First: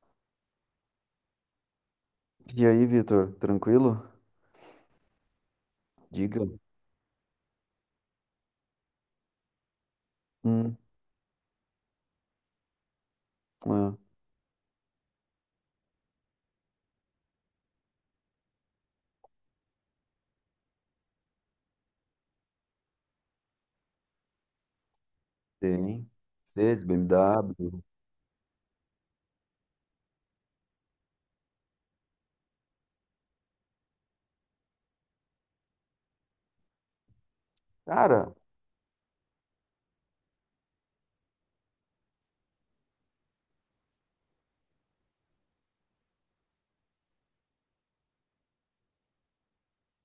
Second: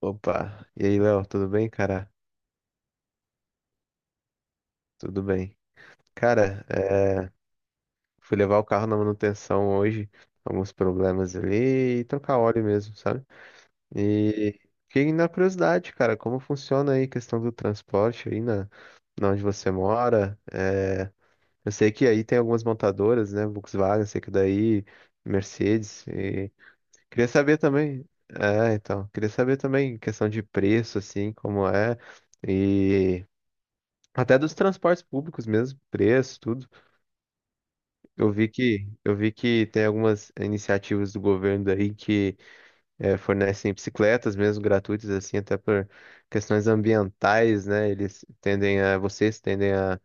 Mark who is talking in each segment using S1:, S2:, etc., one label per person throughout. S1: Opa, e aí, Léo, tudo bem, cara?
S2: E aí, Vitor, tranquilo?
S1: Tudo bem.
S2: Diga.
S1: Cara, é, fui levar o carro na manutenção hoje, alguns
S2: Hum,
S1: problemas ali, e trocar óleo mesmo, sabe?
S2: é,
S1: E fiquei na curiosidade, cara, como funciona aí a questão do transporte na onde você mora? Eu sei que aí tem algumas montadoras, né? Volkswagen, sei que daí, Mercedes,
S2: tem.
S1: e
S2: Mercedes,
S1: queria saber
S2: BMW.
S1: também. Então, queria saber também questão de preço, assim, como é. E até dos transportes públicos mesmo, preço, tudo.
S2: Cara,
S1: Eu vi que tem algumas iniciativas do governo aí que fornecem bicicletas mesmo gratuitas assim, até por questões ambientais, né? Eles tendem a vocês tendem a,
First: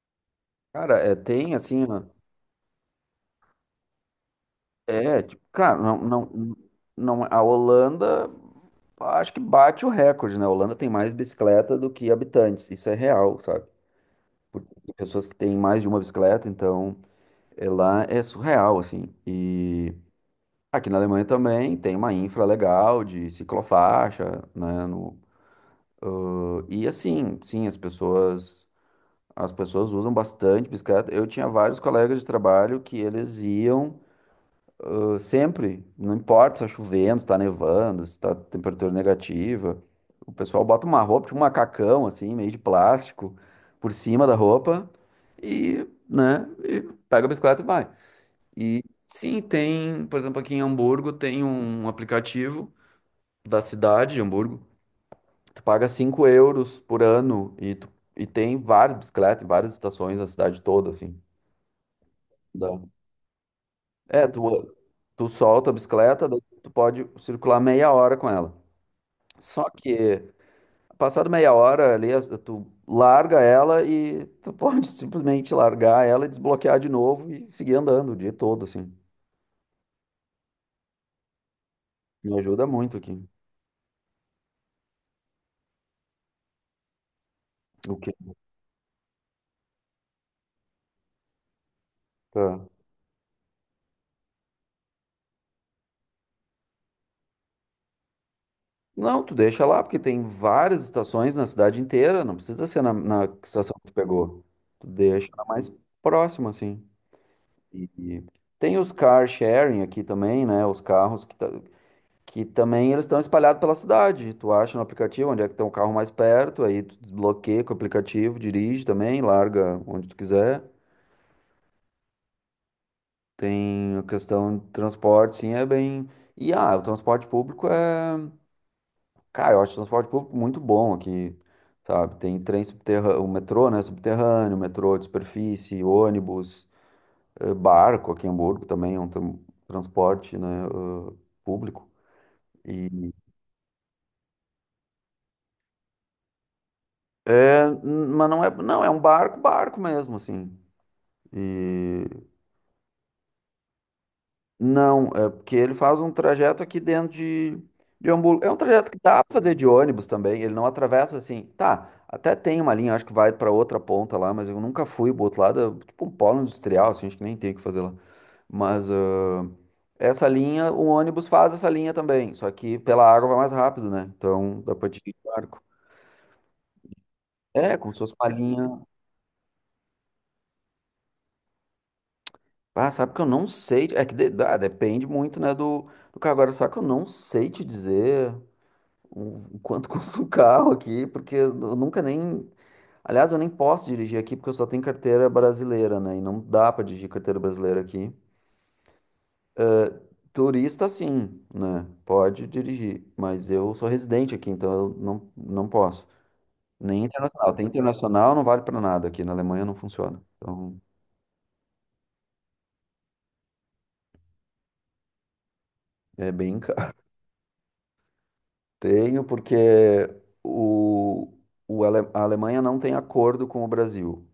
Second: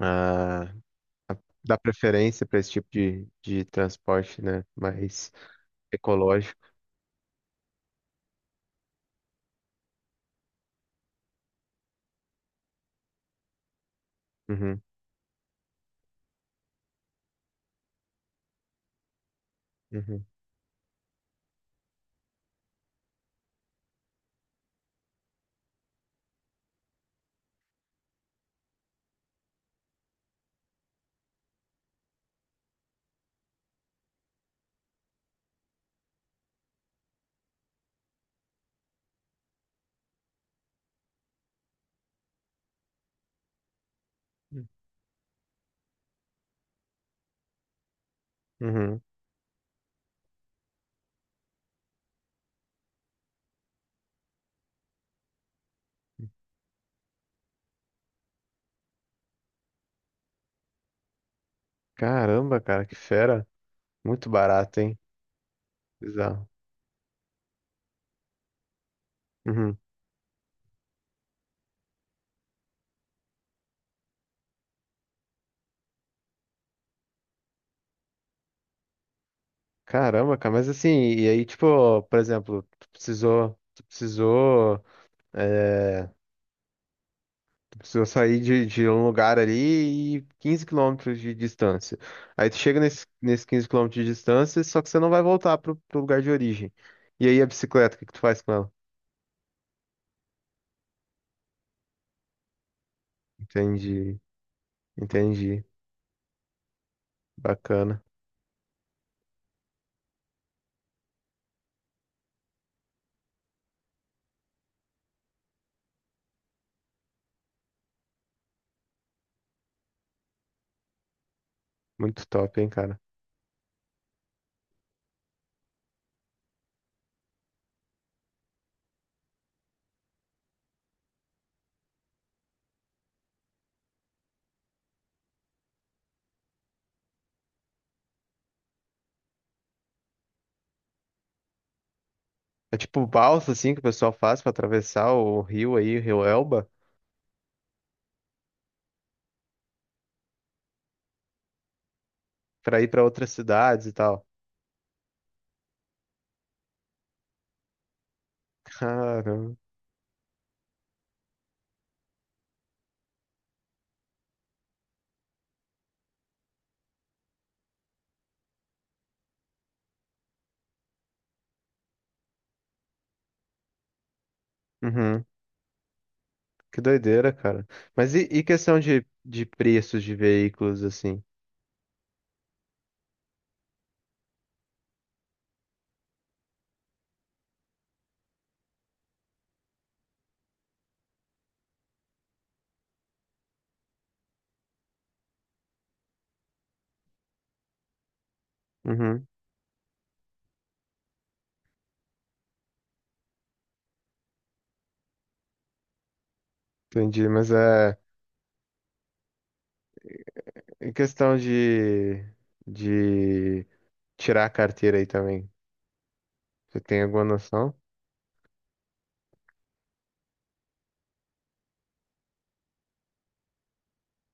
S1: a
S2: cara, é, tem
S1: dar
S2: assim, ó,
S1: preferência para esse tipo de transporte, né?
S2: é,
S1: Mais
S2: tipo, cara, não, não,
S1: ecológico.
S2: não, a Holanda acho que bate o recorde, né? A Holanda tem mais bicicleta do que habitantes, isso é real, sabe? Porque
S1: Uhum,
S2: tem pessoas que têm mais de uma bicicleta, então é lá é surreal, assim. E
S1: uhum,
S2: aqui na Alemanha também tem uma infra legal de ciclofaixa, né? E assim, sim, as pessoas. As pessoas usam bastante bicicleta. Eu tinha vários colegas de trabalho que eles iam sempre, não importa se está chovendo, se está nevando, se está temperatura negativa. O pessoal bota uma roupa, tipo um macacão, assim, meio de plástico, por cima da roupa e, né, e pega a bicicleta e vai. E
S1: uhum.
S2: sim, tem, por exemplo, aqui em Hamburgo tem um aplicativo da cidade de Hamburgo. Tu paga 5 € por ano e, tu, e tem várias bicicletas em várias estações na cidade toda, assim.
S1: Caramba,
S2: Dá.
S1: cara, que fera!
S2: É,
S1: Muito
S2: tu,
S1: barato, hein?
S2: tu solta a bicicleta, daí
S1: Bizarro.
S2: tu pode circular meia hora com ela. Só
S1: Uhum.
S2: que, passado meia hora ali, tu larga ela e tu pode simplesmente largar ela e desbloquear de novo e seguir andando o dia todo, assim.
S1: Caramba, cara, mas assim, e aí, tipo, por
S2: Me
S1: exemplo,
S2: ajuda muito aqui.
S1: é, tu
S2: O
S1: precisou
S2: que?
S1: sair de um lugar ali e 15 km de distância. Aí tu
S2: Tá.
S1: chega nesse 15 km de distância, só que você não vai voltar pro lugar de origem. E aí a bicicleta, o que que tu faz com ela?
S2: Não, tu deixa lá, porque tem várias estações na cidade inteira, não precisa ser na, na estação que tu
S1: Entendi,
S2: pegou. Tu deixa na
S1: entendi.
S2: mais próxima, assim.
S1: Bacana.
S2: E tem os car sharing aqui também, né? Os carros que tá. Que também eles estão espalhados pela cidade. Tu acha no aplicativo onde é que tem o carro mais perto, aí tu desbloqueia com o aplicativo, dirige também, larga onde tu quiser.
S1: Muito top, hein, cara.
S2: Tem a questão de transporte, sim, é bem. E ah, o transporte público é. Cara, eu acho o transporte público muito bom aqui, sabe? Tem trem subterrâneo, o metrô, né? Subterrâneo, metrô de superfície, ônibus, barco aqui em Hamburgo também é um transporte, né? Público.
S1: É tipo
S2: E...
S1: balsa, assim, que o pessoal faz pra atravessar o rio aí, o rio Elba,
S2: É, mas não é. Não, é um barco, barco mesmo, assim. E
S1: pra ir pra outras cidades e tal.
S2: não, é porque ele faz um trajeto aqui dentro de Hamburgo. É um trajeto que dá pra fazer
S1: Caramba.
S2: de ônibus também. Ele não atravessa assim. Tá, até tem uma linha, acho que vai pra outra ponta lá, mas eu nunca fui pro outro lado. É tipo um polo industrial, assim, acho que nem tem o que fazer lá. Mas ah, essa linha, o ônibus faz essa linha também. Só que pela água vai mais rápido, né? Então dá pra te ir de
S1: Uhum.
S2: barco.
S1: Que doideira, cara.
S2: É, como se fosse
S1: Mas e,
S2: uma
S1: e questão
S2: linha.
S1: de preços de veículos, assim?
S2: Ah, sabe que eu não sei. É que depende muito, né, do, do cargo. Agora, só que eu não sei te dizer. O quanto custa o carro aqui, porque eu nunca nem. Aliás, eu nem posso dirigir aqui porque eu só tenho carteira brasileira, né? E não dá para dirigir carteira brasileira aqui.
S1: Uhum,
S2: Turista, sim, né? Pode dirigir, mas eu sou residente aqui, então eu não, não posso. Nem
S1: entendi. Mas
S2: internacional. Tem
S1: é
S2: internacional, não vale para nada aqui. Na Alemanha não funciona. Então,
S1: em questão de tirar a carteira aí também.
S2: é bem
S1: Você
S2: caro.
S1: tem alguma noção?
S2: Tenho porque o, a Alemanha não tem acordo com o Brasil.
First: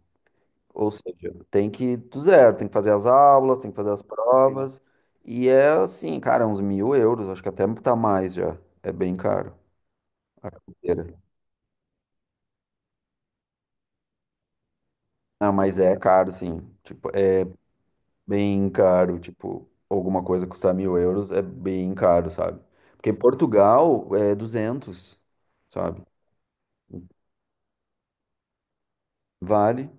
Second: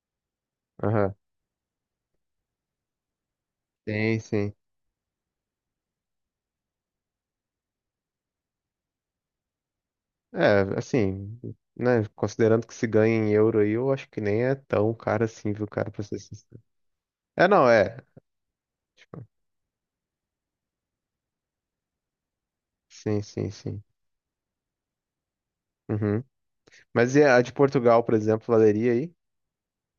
S2: Ou
S1: Aham.
S2: seja, tem que ir do zero, tem que fazer as aulas, tem que fazer as
S1: Tem, sim.
S2: provas. E é assim, cara, uns mil euros, acho que até tá mais já. É bem caro a
S1: É,
S2: carteira.
S1: assim, né? Considerando que se ganha em euro aí, eu acho que nem é tão caro
S2: Ah,
S1: assim, viu,
S2: mas
S1: cara,
S2: é
S1: pra ser
S2: caro, sim.
S1: sincero.
S2: Tipo, é
S1: É, não, é.
S2: bem caro.
S1: Tipo,
S2: Tipo, alguma coisa custar 1.000 € é bem caro, sabe? Porque em
S1: sim, sim, sim.
S2: Portugal é 200, sabe?
S1: Uhum. Mas e a de Portugal, por exemplo, valeria aí?
S2: Vale.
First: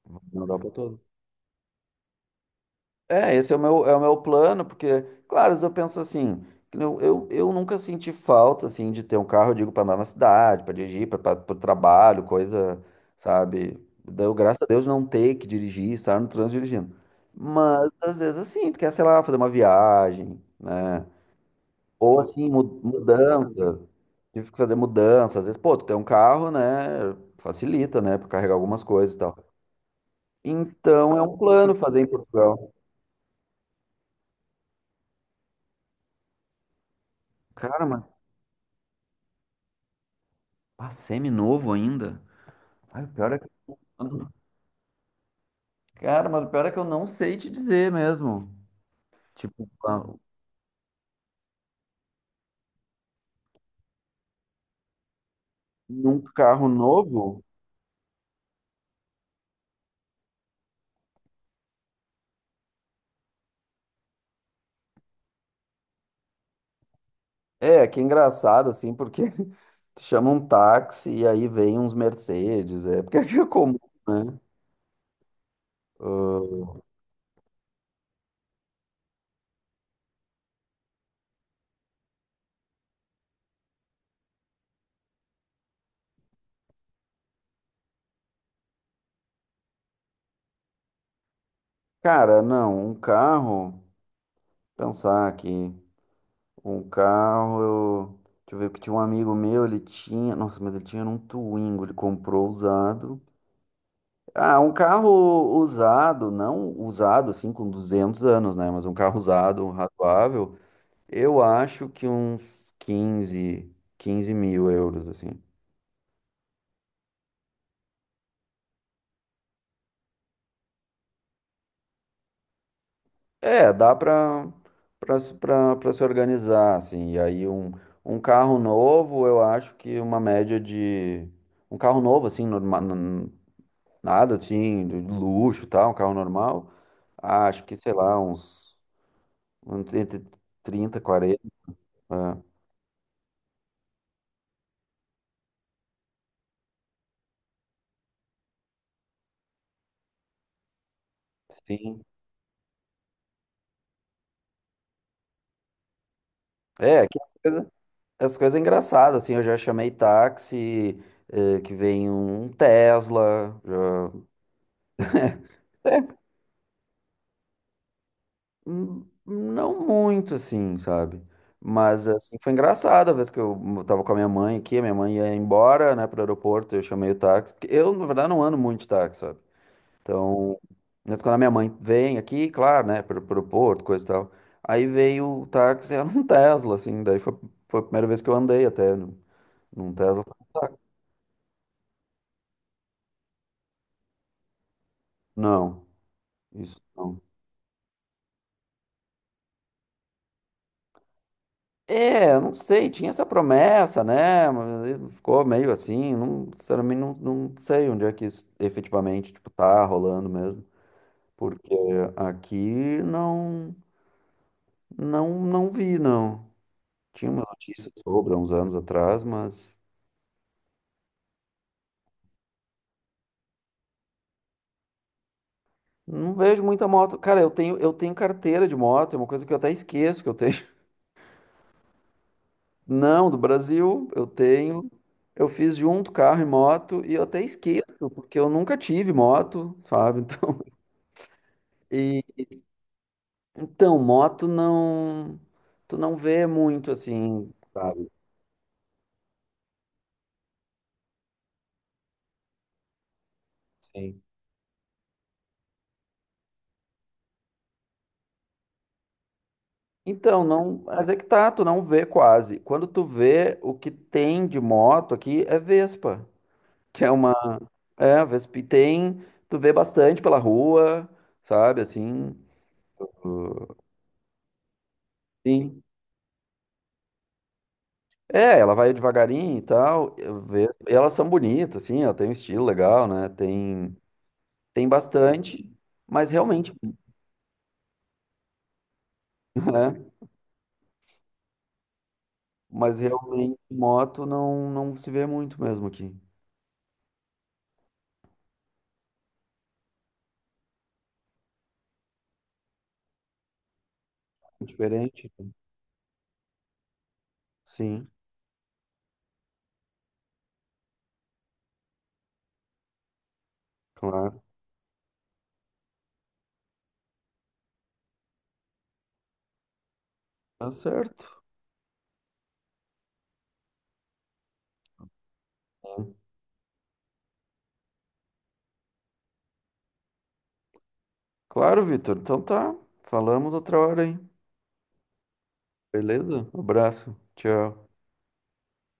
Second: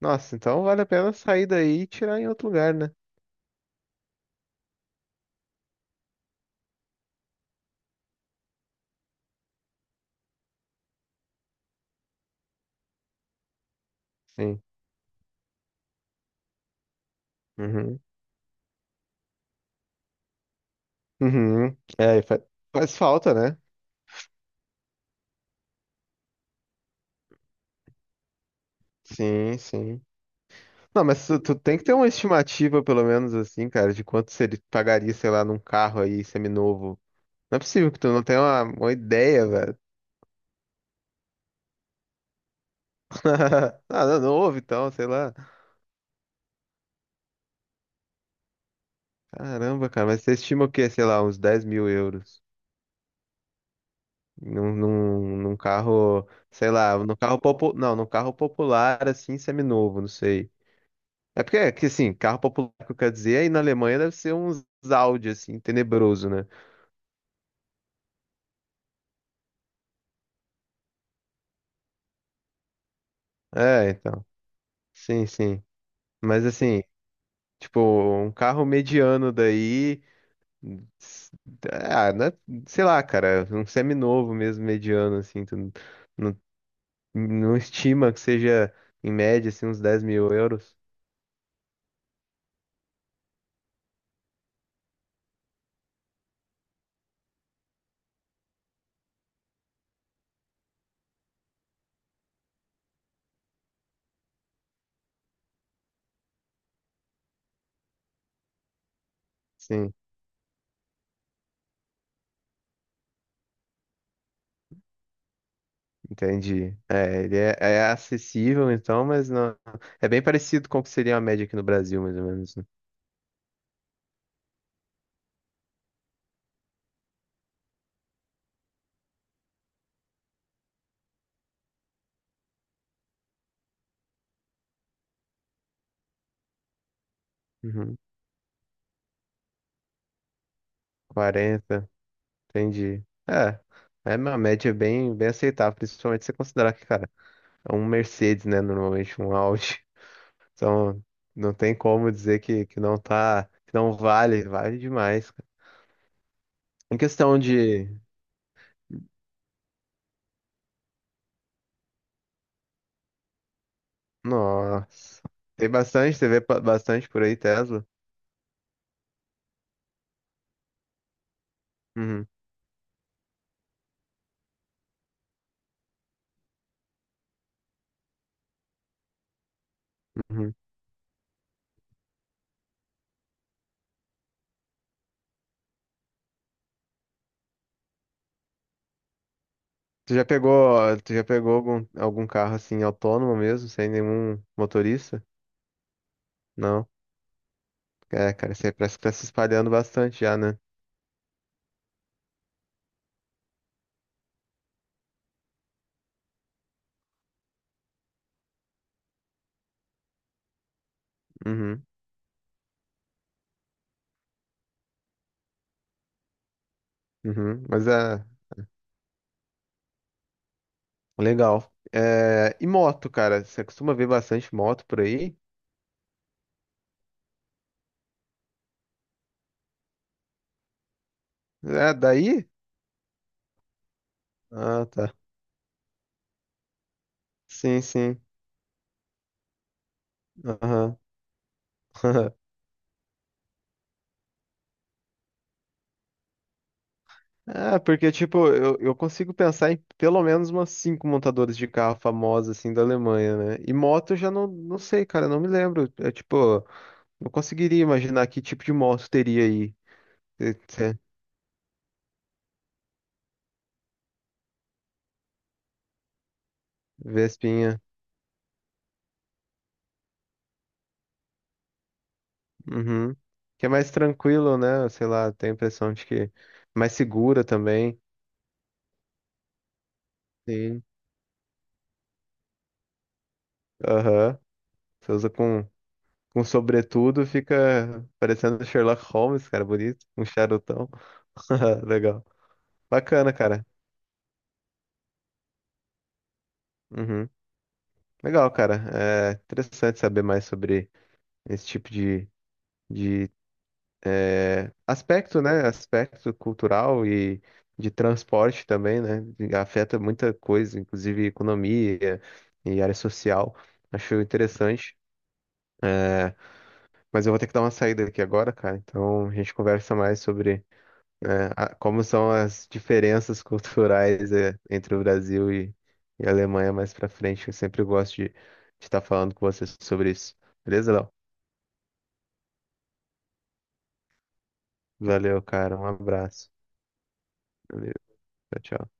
S1: Nossa,
S2: Na
S1: então
S2: Europa
S1: vale a
S2: toda.
S1: pena sair daí e tirar em outro lugar, né?
S2: É, esse é o meu plano, porque, claro, às vezes eu penso assim, que eu nunca senti falta, assim, de ter um carro, eu digo, para andar na cidade, para dirigir, para o trabalho, coisa, sabe? Deu, graças
S1: Sim.
S2: a Deus não ter que dirigir, estar no trânsito dirigindo. Mas,
S1: Uhum.
S2: às vezes, assim, tu quer, sei lá, fazer uma viagem, né?
S1: Uhum. É,
S2: Ou, assim,
S1: faz falta, né?
S2: mudança. Tive que fazer mudança. Às vezes, pô, tu tem um carro, né? Facilita, né? Pra carregar algumas coisas e tal.
S1: Sim, sim. Não,
S2: Então, é
S1: mas
S2: um
S1: tu
S2: plano
S1: tem que ter
S2: fazer em
S1: uma
S2: Portugal.
S1: estimativa, pelo menos assim, cara, de quanto se ele pagaria, sei lá, num carro aí seminovo. Não é
S2: Cara,
S1: possível que
S2: mas
S1: tu não tenha uma ideia, velho.
S2: Semi-novo ainda? Ai, o pior é que...
S1: Ah, não, novo então, sei lá.
S2: Cara, mas o pior é que eu não sei te dizer mesmo. Tipo,
S1: Caramba, cara, mas você estima o quê? Sei lá, uns 10 mil euros. Num
S2: num
S1: carro,
S2: carro
S1: sei lá, num carro
S2: novo?
S1: popular. Não, num carro popular, assim, seminovo, não sei. É que assim, carro popular que eu quero dizer, aí na Alemanha deve ser uns Audi, assim, tenebroso, né?
S2: É, que é engraçado, assim, porque tu chama um táxi e aí vem uns Mercedes, é, porque aqui é comum,
S1: É, então.
S2: né?
S1: Sim, sim. Mas
S2: Ah,
S1: assim, tipo, um carro mediano daí. s- Ah, né? Sei lá, cara, um seminovo mesmo, mediano, assim. Tu n- não, não estima que seja, em média, assim, uns 10 mil euros.
S2: cara, não, um carro, pensar aqui, um carro, eu, deixa eu ver, que tinha um amigo meu, ele tinha, nossa, mas ele tinha um Twingo, ele comprou usado, ah, um carro usado, não usado assim com 200 anos, né? Mas um carro usado, um
S1: Sim,
S2: razoável, eu acho que uns 15, 15 mil euros, assim.
S1: entendi. É, é acessível, então, mas não. É bem parecido com o que seria a média aqui no Brasil, mais ou menos, né?
S2: É, dá pra se organizar, assim. E aí um carro novo, eu acho que uma média de... Um carro novo, assim, norma, nada assim, de luxo e tal, um carro normal, acho que, sei
S1: Uhum.
S2: lá, uns entre 30, 40.
S1: 40.
S2: É,
S1: Entendi. É, é uma média bem, bem aceitável, principalmente se você considerar que, cara, é um Mercedes, né? Normalmente um Audi. Então, não tem
S2: sim.
S1: como dizer que, que não vale, vale demais, cara. Em
S2: É, que as
S1: questão
S2: coisas
S1: de.
S2: as coisas engraçadas, assim, eu já chamei táxi, que vem um Tesla,
S1: Nossa. Tem
S2: é,
S1: bastante, você vê bastante por aí, Tesla.
S2: não muito, assim, sabe? Mas,
S1: Uhum,
S2: assim, foi engraçado a vez que eu tava com a minha mãe aqui, a minha mãe ia embora, né, pro aeroporto, eu chamei o táxi, porque eu, na verdade, não ando muito de táxi, sabe?
S1: uhum.
S2: Então, mas quando a minha mãe vem aqui, claro, né, pro, pro aeroporto, coisa e tal, aí veio o táxi, era um Tesla, assim, daí foi, foi a primeira vez que eu andei até num num
S1: Tu
S2: Tesla,
S1: já pegou, tu já pegou algum, algum carro assim autônomo mesmo, sem nenhum motorista?
S2: não. Isso
S1: Não.
S2: não.
S1: É, cara, isso aí parece que tá se espalhando bastante já, né?
S2: É, eu não sei, tinha essa promessa, né? Mas aí ficou meio assim, não, sinceramente não, não sei onde é que isso efetivamente, tipo, tá rolando mesmo, porque
S1: Uhum,
S2: aqui não, não, não vi, não. Tinha uma
S1: uhum. Mas
S2: notícia
S1: é.
S2: sobre há uns anos atrás, mas
S1: Legal. É, e moto, cara? Você costuma ver bastante moto por aí?
S2: não vejo muita moto. Cara, eu tenho carteira de moto, é uma coisa que eu até esqueço que eu tenho.
S1: É, daí?
S2: Não, do Brasil, eu
S1: Ah,
S2: tenho.
S1: tá.
S2: Eu fiz junto carro e moto e eu até
S1: Sim,
S2: esqueço,
S1: sim.
S2: porque eu nunca tive moto, sabe?
S1: Aham.
S2: E então, moto não, tu não vê muito assim,
S1: Ah,
S2: sabe?
S1: porque, tipo, eu consigo pensar em pelo menos umas 5 montadoras de carro famosas, assim, da Alemanha, né? E moto eu
S2: Sim.
S1: já não sei, cara, não me lembro. É, tipo, não conseguiria imaginar que tipo de moto teria aí.
S2: Então,
S1: Eh,
S2: não,
S1: eh,
S2: mas é que tá, tu não vê quase. Quando tu vê o que tem de moto aqui é Vespa, que é uma,
S1: Vespinha.
S2: é, Vespa e tem, tu vê bastante pela rua, sabe, assim.
S1: Uhum. Que é mais tranquilo, né? Sei lá, tenho a
S2: Sim.
S1: impressão de que mais segura também.
S2: É, ela vai devagarinho e tal,
S1: Sim.
S2: e elas são bonitas, assim, ela tem um estilo legal, né? Tem,
S1: Aham.
S2: tem
S1: Você usa
S2: bastante, mas
S1: com
S2: realmente,
S1: sobretudo, fica parecendo Sherlock Holmes, cara,
S2: né?
S1: bonito. Um charutão. Legal.
S2: Mas
S1: Bacana,
S2: realmente
S1: cara.
S2: moto não, não se vê muito mesmo aqui.
S1: Uhum. Legal, cara. É interessante saber mais sobre esse tipo de, de
S2: É
S1: é,
S2: diferente.
S1: aspecto, né? Aspecto cultural e de
S2: Sim,
S1: transporte também, né? E afeta muita coisa, inclusive economia e área social. Acho
S2: claro.
S1: interessante. É, mas eu vou ter que dar uma saída aqui agora, cara. Então a gente conversa mais sobre.
S2: Tá certo.
S1: Como são as diferenças culturais entre o Brasil e a Alemanha mais pra frente. Eu sempre gosto de estar falando com vocês sobre isso. Beleza, Léo?
S2: Claro, Vitor. Então tá. Falamos outra hora, hein?
S1: Valeu, cara. Um
S2: Beleza?
S1: abraço.
S2: Abraço. Tchau.
S1: Valeu. Tchau, tchau.